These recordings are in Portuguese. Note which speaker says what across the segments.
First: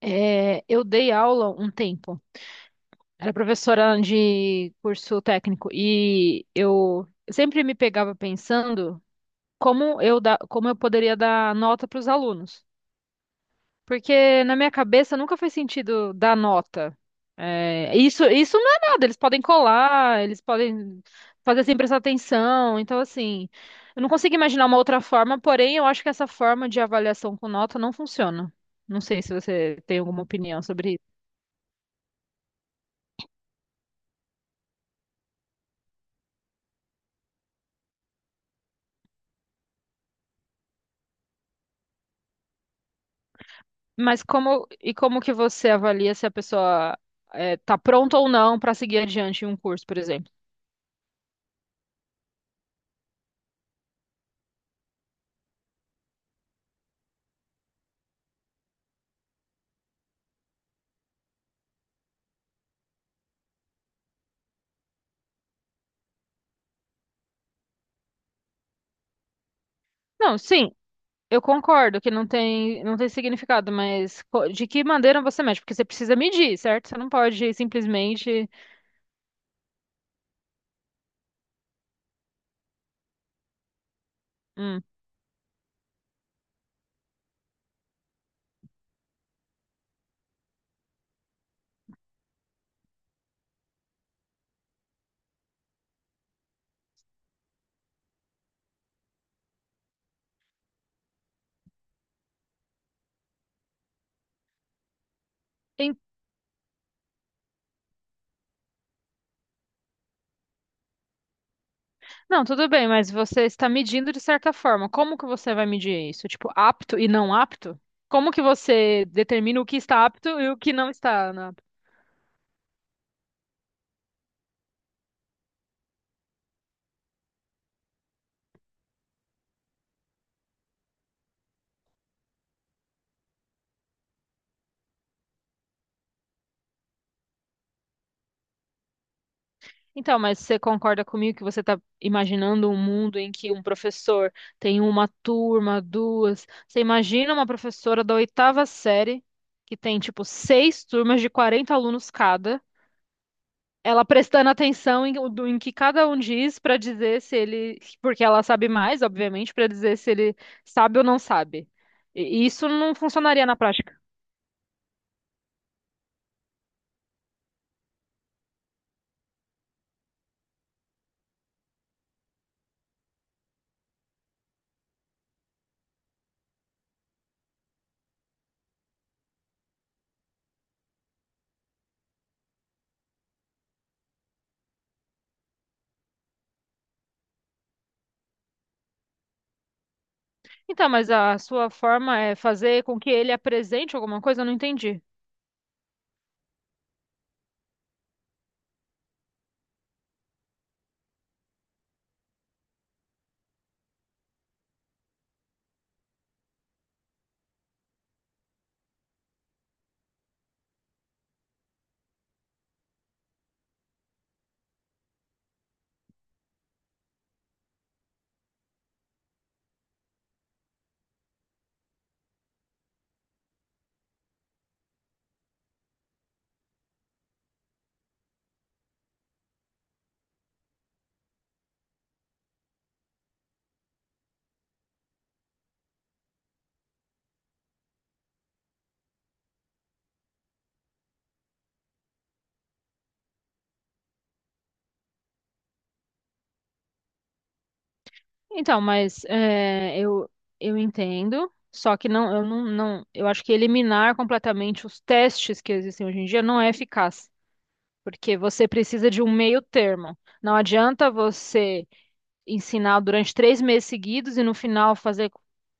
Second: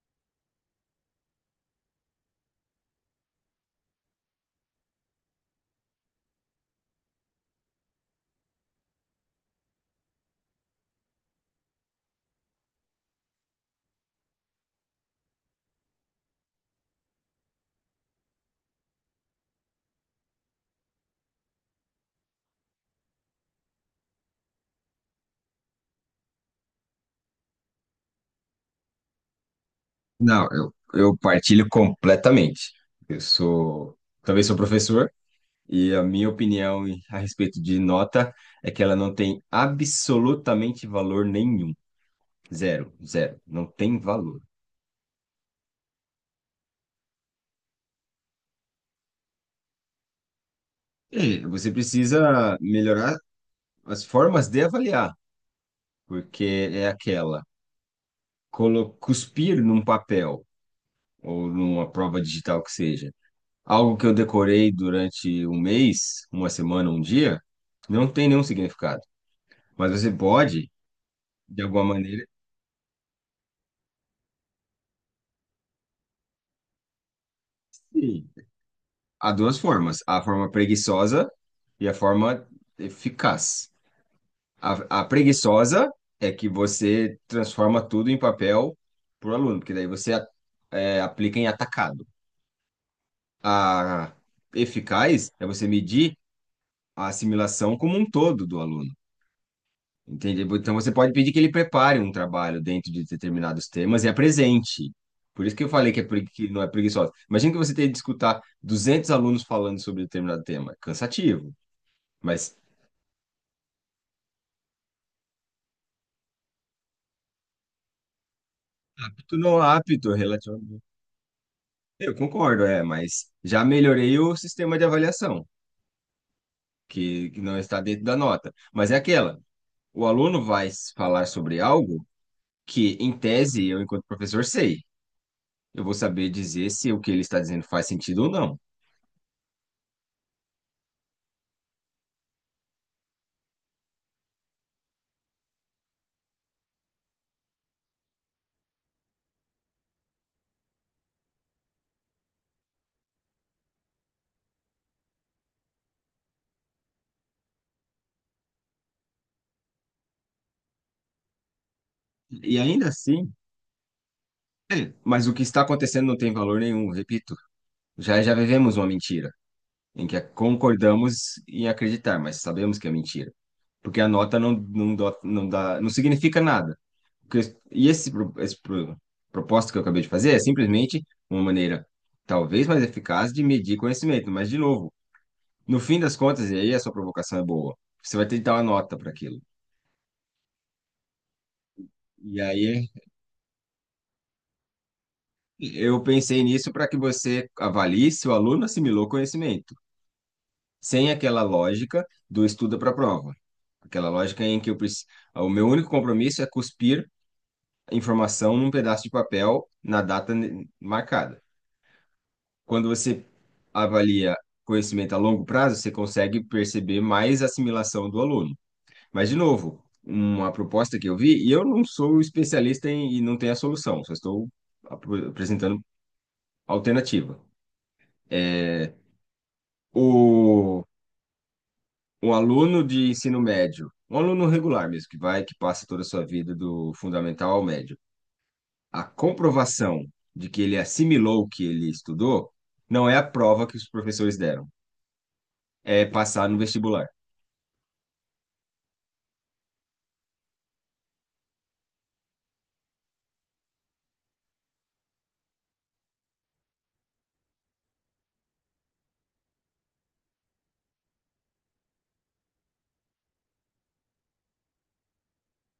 Speaker 1: É, eu dei aula um tempo. Era professora de curso técnico e eu sempre me pegava pensando como eu poderia dar nota para os alunos, porque na minha cabeça nunca fez sentido dar nota. É, isso não é nada. Eles podem colar, eles podem fazer sem prestar atenção. Então assim, eu não consigo imaginar uma outra forma. Porém, eu acho que essa forma de avaliação com nota não funciona. Não sei se você tem alguma
Speaker 2: Não,
Speaker 1: opinião
Speaker 2: eu,
Speaker 1: sobre isso.
Speaker 2: eu partilho completamente. Eu sou, também sou professor, e a minha opinião a respeito de nota é que ela não tem absolutamente valor nenhum. Zero, zero. Não tem
Speaker 1: Mas
Speaker 2: valor.
Speaker 1: como e como que você avalia se a pessoa tá pronta ou não para seguir adiante em um curso, por exemplo?
Speaker 2: E você precisa melhorar as formas de avaliar, porque é aquela, cuspir num papel ou numa prova digital que seja. Algo que eu decorei durante um mês, uma semana, um dia, não tem nenhum significado. Mas você
Speaker 1: Não, sim,
Speaker 2: pode,
Speaker 1: eu
Speaker 2: de alguma
Speaker 1: concordo que não
Speaker 2: maneira,
Speaker 1: tem não tem significado, mas de que maneira você mede? Porque você precisa medir, certo? Você não pode
Speaker 2: sim.
Speaker 1: simplesmente
Speaker 2: Há duas formas, a forma preguiçosa e a forma eficaz.
Speaker 1: hum,
Speaker 2: A preguiçosa é que você transforma tudo em papel para o aluno, porque daí você aplica em atacado. A eficaz é você medir a assimilação como um todo do aluno. Entendi. Então você pode pedir que ele prepare um trabalho dentro de determinados temas e apresente. Por isso que eu falei
Speaker 1: em-
Speaker 2: que, é que não é preguiçosa. Imagina que você tem que escutar 200 alunos falando sobre determinado tema. Cansativo.
Speaker 1: Não,
Speaker 2: Mas
Speaker 1: tudo bem, mas você está medindo de certa forma. Como que você vai medir isso? Tipo, apto e não apto? Como que você
Speaker 2: tu
Speaker 1: determina
Speaker 2: não
Speaker 1: o que
Speaker 2: é
Speaker 1: está
Speaker 2: apto
Speaker 1: apto e o que
Speaker 2: relativamente.
Speaker 1: não está, né?
Speaker 2: Eu concordo, é, mas já melhorei o sistema de avaliação, que não está dentro da nota. Mas é aquela, o aluno vai falar sobre algo que, em tese, eu, enquanto professor, sei. Eu vou saber dizer se o que ele está dizendo faz sentido ou não.
Speaker 1: Então, mas você concorda comigo que você está imaginando um mundo em que um professor tem uma turma, duas? Você imagina uma professora da oitava série, que tem, tipo, seis turmas de 40 alunos cada, ela prestando atenção em que cada um diz para dizer se ele. Porque ela sabe mais, obviamente, para dizer se ele sabe ou não sabe. E
Speaker 2: E
Speaker 1: isso
Speaker 2: ainda
Speaker 1: não
Speaker 2: assim,
Speaker 1: funcionaria na prática.
Speaker 2: mas o que está acontecendo não tem valor nenhum, repito. Já já vivemos uma mentira, em que concordamos em acreditar, mas sabemos que é mentira. Porque a nota não, não, não dá, não significa nada. Porque- e esse, pro- esse pro- Proposta que eu acabei de fazer é simplesmente uma maneira, talvez mais eficaz, de medir conhecimento. Mas, de novo, no fim das contas, e aí a sua provocação é boa, você vai ter que dar uma nota para aquilo.
Speaker 1: Então, mas a sua forma é
Speaker 2: E
Speaker 1: fazer
Speaker 2: aí
Speaker 1: com que ele apresente alguma coisa? Eu não entendi.
Speaker 2: eu pensei nisso para que você avalie se o aluno assimilou conhecimento, sem aquela lógica do estuda para a prova, aquela lógica em que eu o meu único compromisso é cuspir a informação num pedaço de papel na data marcada. Quando você avalia conhecimento a longo prazo, você consegue perceber mais assimilação do aluno. Mas, de novo, uma proposta que eu vi, e eu não sou especialista em, e não tenho a solução, só estou apresentando alternativa. É, o Um aluno de ensino médio, um aluno regular mesmo, que vai, que passa toda a sua vida do fundamental ao médio, a comprovação de que ele assimilou o que ele estudou não é a prova que os professores deram, é passar no vestibular.
Speaker 1: Então, mas é, eu entendo, só que não, eu acho que eliminar completamente os testes que existem hoje em dia não é eficaz, porque você precisa de um meio termo. Não adianta você ensinar durante 3 meses seguidos e no final fazer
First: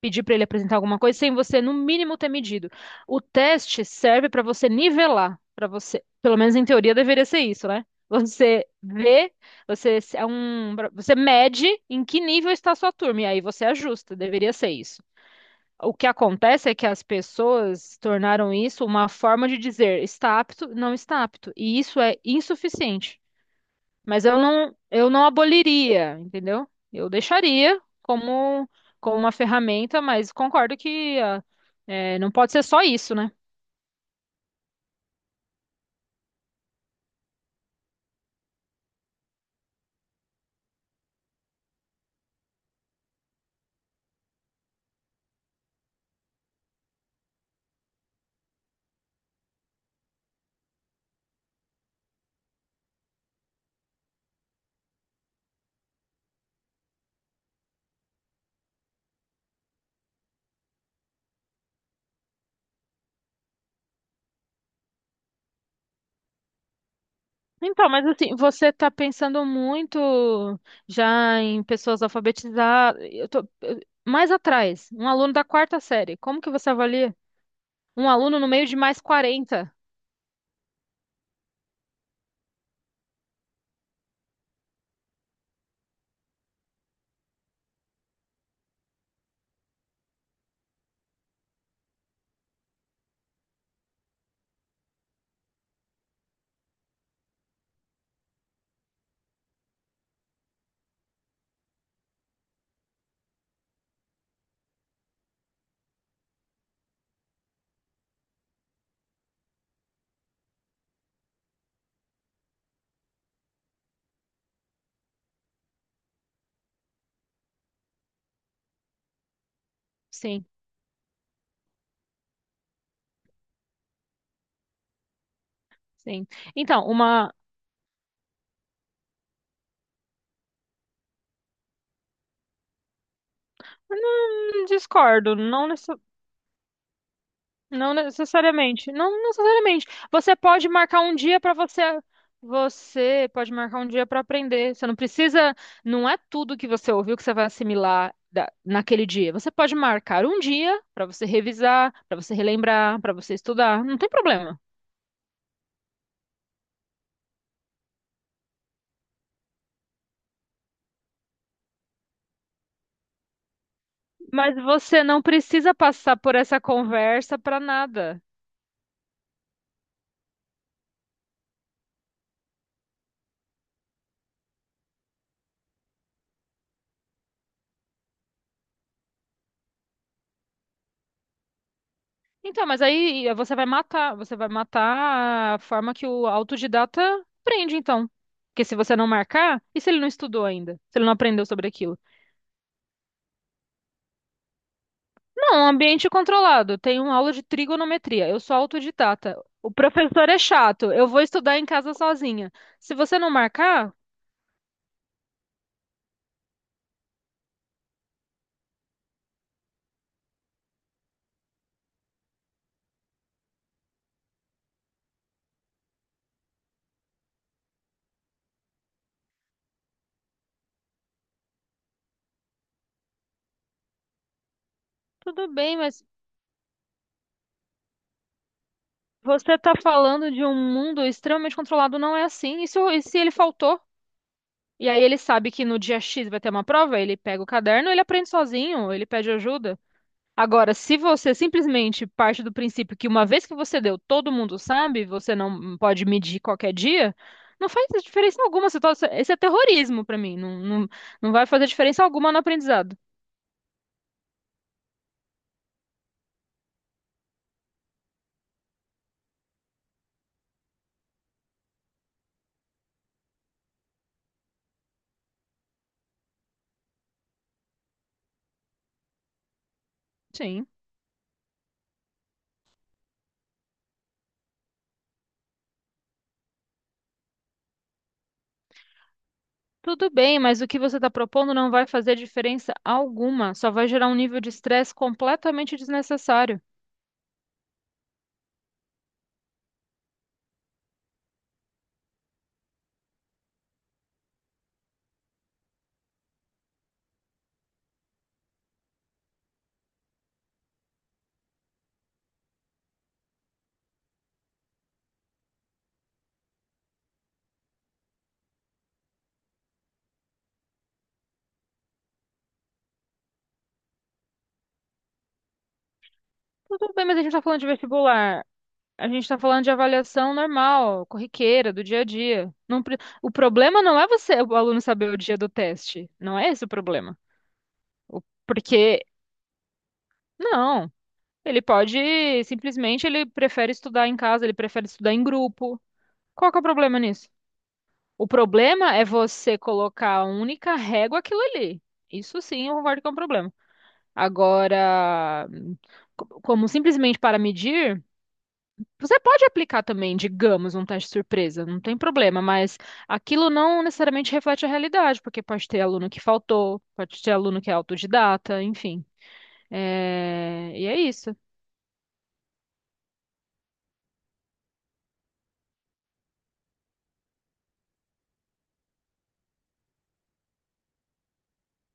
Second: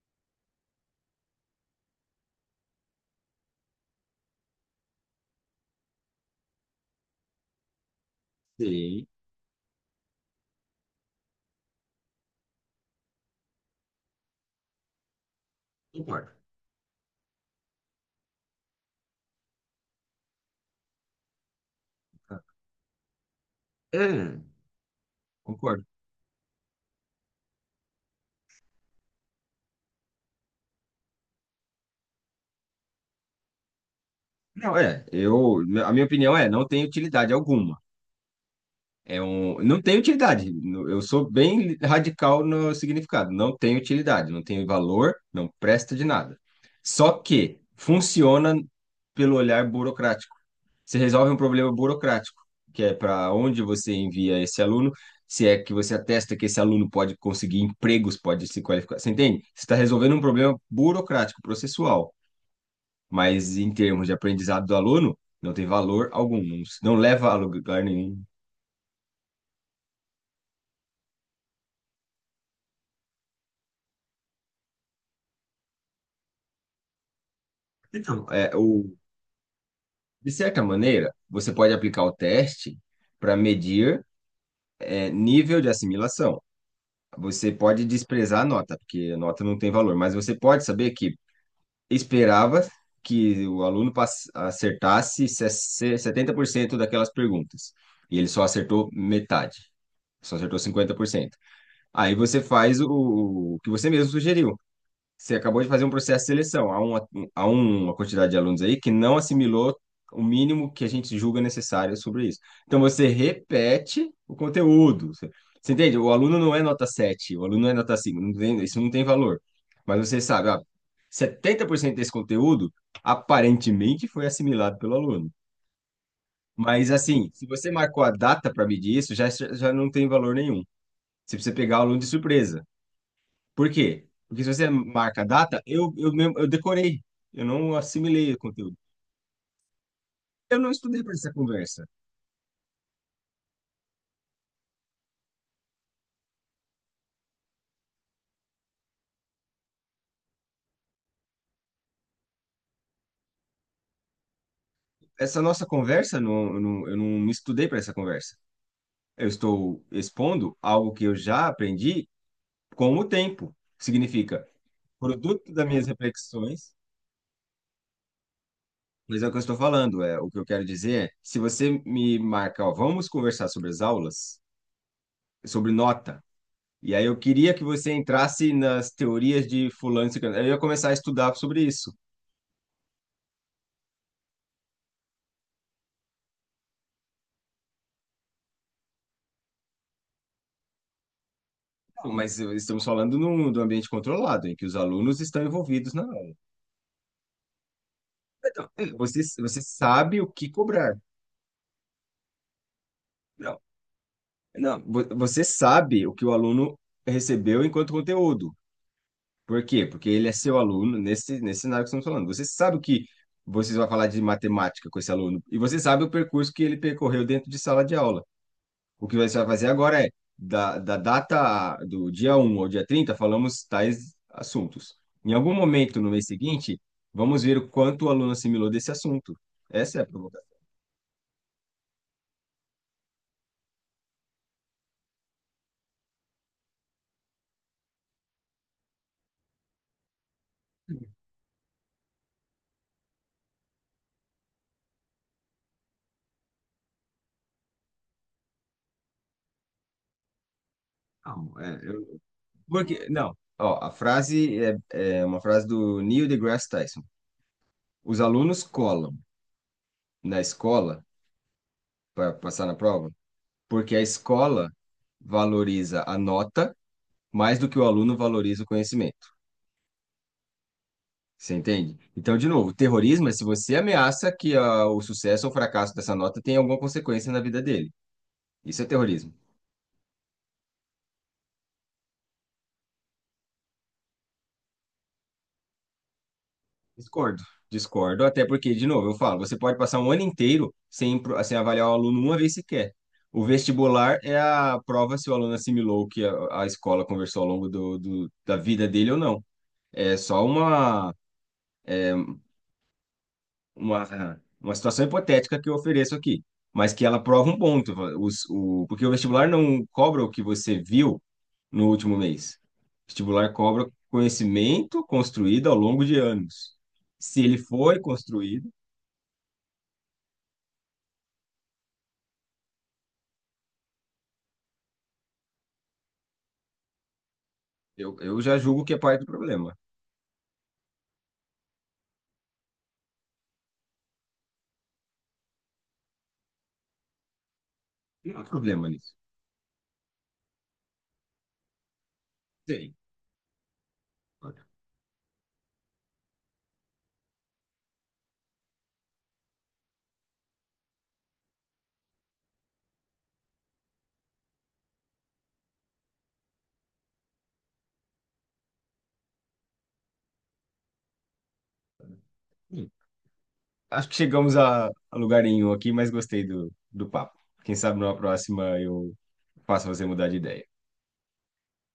Speaker 1: pedir para ele apresentar alguma coisa sem você no mínimo ter medido. O teste serve para você nivelar, para você, pelo menos em teoria deveria ser isso, né? Você
Speaker 2: Sim,
Speaker 1: vê, você se- é um, você mede em que nível está a sua turma e aí você ajusta, deveria ser isso. O que
Speaker 2: concordo.
Speaker 1: acontece é que as pessoas tornaram isso uma forma de dizer está apto, não está apto, e isso é insuficiente. Mas
Speaker 2: É,
Speaker 1: eu não
Speaker 2: Concordo.
Speaker 1: aboliria, entendeu? Eu deixaria como, como uma ferramenta, mas concordo que é, não pode ser só isso, né?
Speaker 2: Não, a minha opinião é, não tem utilidade alguma. Não tem utilidade. Eu sou bem radical no significado. Não tem utilidade, não tem valor, não presta de nada. Só que funciona pelo olhar burocrático. Você resolve um problema burocrático, que é para onde você envia esse aluno, se é que você atesta que esse aluno pode conseguir empregos, pode se qualificar. Você entende? Você está resolvendo um problema burocrático, processual. Mas em termos de aprendizado do aluno, não tem valor algum, não, não leva a lugar
Speaker 1: Então, mas
Speaker 2: nenhum.
Speaker 1: assim, você está pensando muito já em pessoas alfabetizadas. Mais atrás, um aluno da quarta série. Como que você avalia? Um aluno no
Speaker 2: É,
Speaker 1: meio de
Speaker 2: o
Speaker 1: mais 40.
Speaker 2: De certa maneira, você pode aplicar o teste para medir nível de assimilação. Você pode desprezar a nota, porque a nota não tem valor, mas você pode saber que esperava que o aluno acertasse 70% daquelas perguntas, e ele só acertou metade, só acertou 50%. Aí você faz o que você mesmo sugeriu. Você acabou de fazer um processo de seleção. Há uma, há um, Uma quantidade de alunos aí que não assimilou o mínimo que a gente julga necessário sobre isso. Então, você repete o conteúdo. Você entende? O aluno não é nota 7. O aluno não é nota 5. Não tem, isso não tem valor. Mas você
Speaker 1: Sim,
Speaker 2: sabe, ó, 70% desse conteúdo aparentemente foi assimilado pelo aluno.
Speaker 1: sim. Então,
Speaker 2: Mas, assim,
Speaker 1: uma.
Speaker 2: se você marcou a data para medir isso, já, já não tem valor nenhum. Você precisa pegar o aluno de surpresa. Por quê? Porque se
Speaker 1: Não
Speaker 2: você marca a
Speaker 1: discordo,
Speaker 2: data,
Speaker 1: não.
Speaker 2: eu mesmo, eu decorei, eu não
Speaker 1: Não
Speaker 2: assimilei o conteúdo.
Speaker 1: necessariamente. Não necessariamente. Você
Speaker 2: Eu
Speaker 1: pode
Speaker 2: não
Speaker 1: marcar
Speaker 2: estudei para
Speaker 1: um
Speaker 2: essa
Speaker 1: dia para você.
Speaker 2: conversa.
Speaker 1: Você pode marcar um dia para aprender. Você não precisa. Não é tudo que você ouviu que você vai assimilar naquele dia. Você pode marcar um dia para você revisar, para você relembrar, para você estudar. Não tem problema.
Speaker 2: Essa nossa conversa, não, eu não me estudei para essa conversa. Eu estou expondo algo que eu já aprendi com o tempo. Significa,
Speaker 1: Mas você não
Speaker 2: produto das
Speaker 1: precisa
Speaker 2: minhas
Speaker 1: passar por essa
Speaker 2: reflexões,
Speaker 1: conversa para nada.
Speaker 2: mas é o que eu estou falando, é o que eu quero dizer é, se você me marca, ó, vamos conversar sobre as aulas, sobre nota, e aí eu queria que você entrasse nas teorias de fulano e ciclano, aí eu ia começar a estudar sobre isso.
Speaker 1: Então, mas aí você vai matar a forma que o autodidata aprende, então. Porque se você não marcar, e se ele não estudou ainda? Se ele não aprendeu sobre aquilo?
Speaker 2: Mas estamos falando do ambiente controlado, em que os alunos estão
Speaker 1: Não, um
Speaker 2: envolvidos na
Speaker 1: ambiente
Speaker 2: aula.
Speaker 1: controlado. Tem uma aula de trigonometria. Eu sou
Speaker 2: Então, você,
Speaker 1: autodidata.
Speaker 2: você
Speaker 1: O
Speaker 2: sabe
Speaker 1: professor
Speaker 2: o
Speaker 1: é
Speaker 2: que
Speaker 1: chato.
Speaker 2: cobrar.
Speaker 1: Eu vou estudar em casa sozinha. Se você não
Speaker 2: Não,
Speaker 1: marcar,
Speaker 2: não, você sabe o que o aluno recebeu enquanto conteúdo. Por quê? Porque ele é seu aluno nesse cenário que estamos falando. Você sabe o que vocês vão falar de matemática com esse aluno, e você sabe o percurso que ele percorreu dentro de sala de aula. O que você vai fazer agora é, da data do dia 1 ao dia 30 falamos tais assuntos. Em
Speaker 1: tudo
Speaker 2: algum
Speaker 1: bem,
Speaker 2: momento
Speaker 1: mas
Speaker 2: no mês seguinte, vamos ver o quanto o aluno assimilou desse assunto.
Speaker 1: você está
Speaker 2: Essa é a
Speaker 1: falando de um
Speaker 2: provocação.
Speaker 1: mundo extremamente controlado, não é assim. E se, e se ele faltou? E aí ele sabe que no dia X vai ter uma prova, ele pega o caderno, ele aprende sozinho, ele pede ajuda. Agora, se você simplesmente parte do princípio que uma vez que você deu, todo mundo sabe, você não pode medir qualquer dia, não faz diferença alguma. Esse é terrorismo pra mim. Não, não, não vai
Speaker 2: Não,
Speaker 1: fazer diferença alguma no aprendizado.
Speaker 2: porque, não, ó, a frase é uma frase do Neil deGrasse Tyson. Os alunos colam na escola para passar na prova porque a escola valoriza a nota mais do que o aluno valoriza o conhecimento.
Speaker 1: Sim,
Speaker 2: Você entende? Então, de novo, terrorismo é se você ameaça que ah, o sucesso ou fracasso dessa nota tenha alguma consequência na vida dele. Isso é terrorismo.
Speaker 1: tudo bem, mas o que você está propondo não vai fazer diferença alguma. Só vai gerar um nível de estresse completamente desnecessário.
Speaker 2: Discordo. Discordo, até porque, de novo, eu falo, você pode passar um ano inteiro sem, sem avaliar o aluno uma vez sequer. O vestibular é a prova se o aluno assimilou o que a escola conversou ao longo da vida dele ou não. É só uma. Uma situação hipotética que eu ofereço aqui, mas que ela prova um ponto, porque o vestibular não cobra o que você viu no último mês. O vestibular cobra conhecimento construído ao longo de anos.
Speaker 1: Tudo bem, mas a gente está
Speaker 2: Se ele
Speaker 1: falando de
Speaker 2: foi
Speaker 1: vestibular.
Speaker 2: construído,
Speaker 1: A gente está falando de avaliação normal, corriqueira, do dia a dia. O problema não é você, o aluno saber o dia do teste. Não é esse o problema.
Speaker 2: eu,
Speaker 1: O-
Speaker 2: eu já julgo que é
Speaker 1: Porque,
Speaker 2: parte do problema.
Speaker 1: não, ele pode, simplesmente, ele prefere estudar em casa, ele prefere estudar em grupo. Qual que é o problema nisso? O
Speaker 2: Não há problema
Speaker 1: problema é
Speaker 2: nisso.
Speaker 1: você colocar a única régua aquilo ali. Isso sim, eu
Speaker 2: Sim.
Speaker 1: concordo que é um problema. Agora, como simplesmente para medir. Você pode aplicar também, digamos, um teste surpresa, não tem problema, mas aquilo não necessariamente reflete a realidade, porque pode ter aluno que faltou, pode ter aluno que é autodidata, enfim. É, e é isso.
Speaker 2: Hum. Acho que chegamos a lugar nenhum aqui, mas gostei do papo. Quem sabe numa próxima eu faço você mudar de ideia.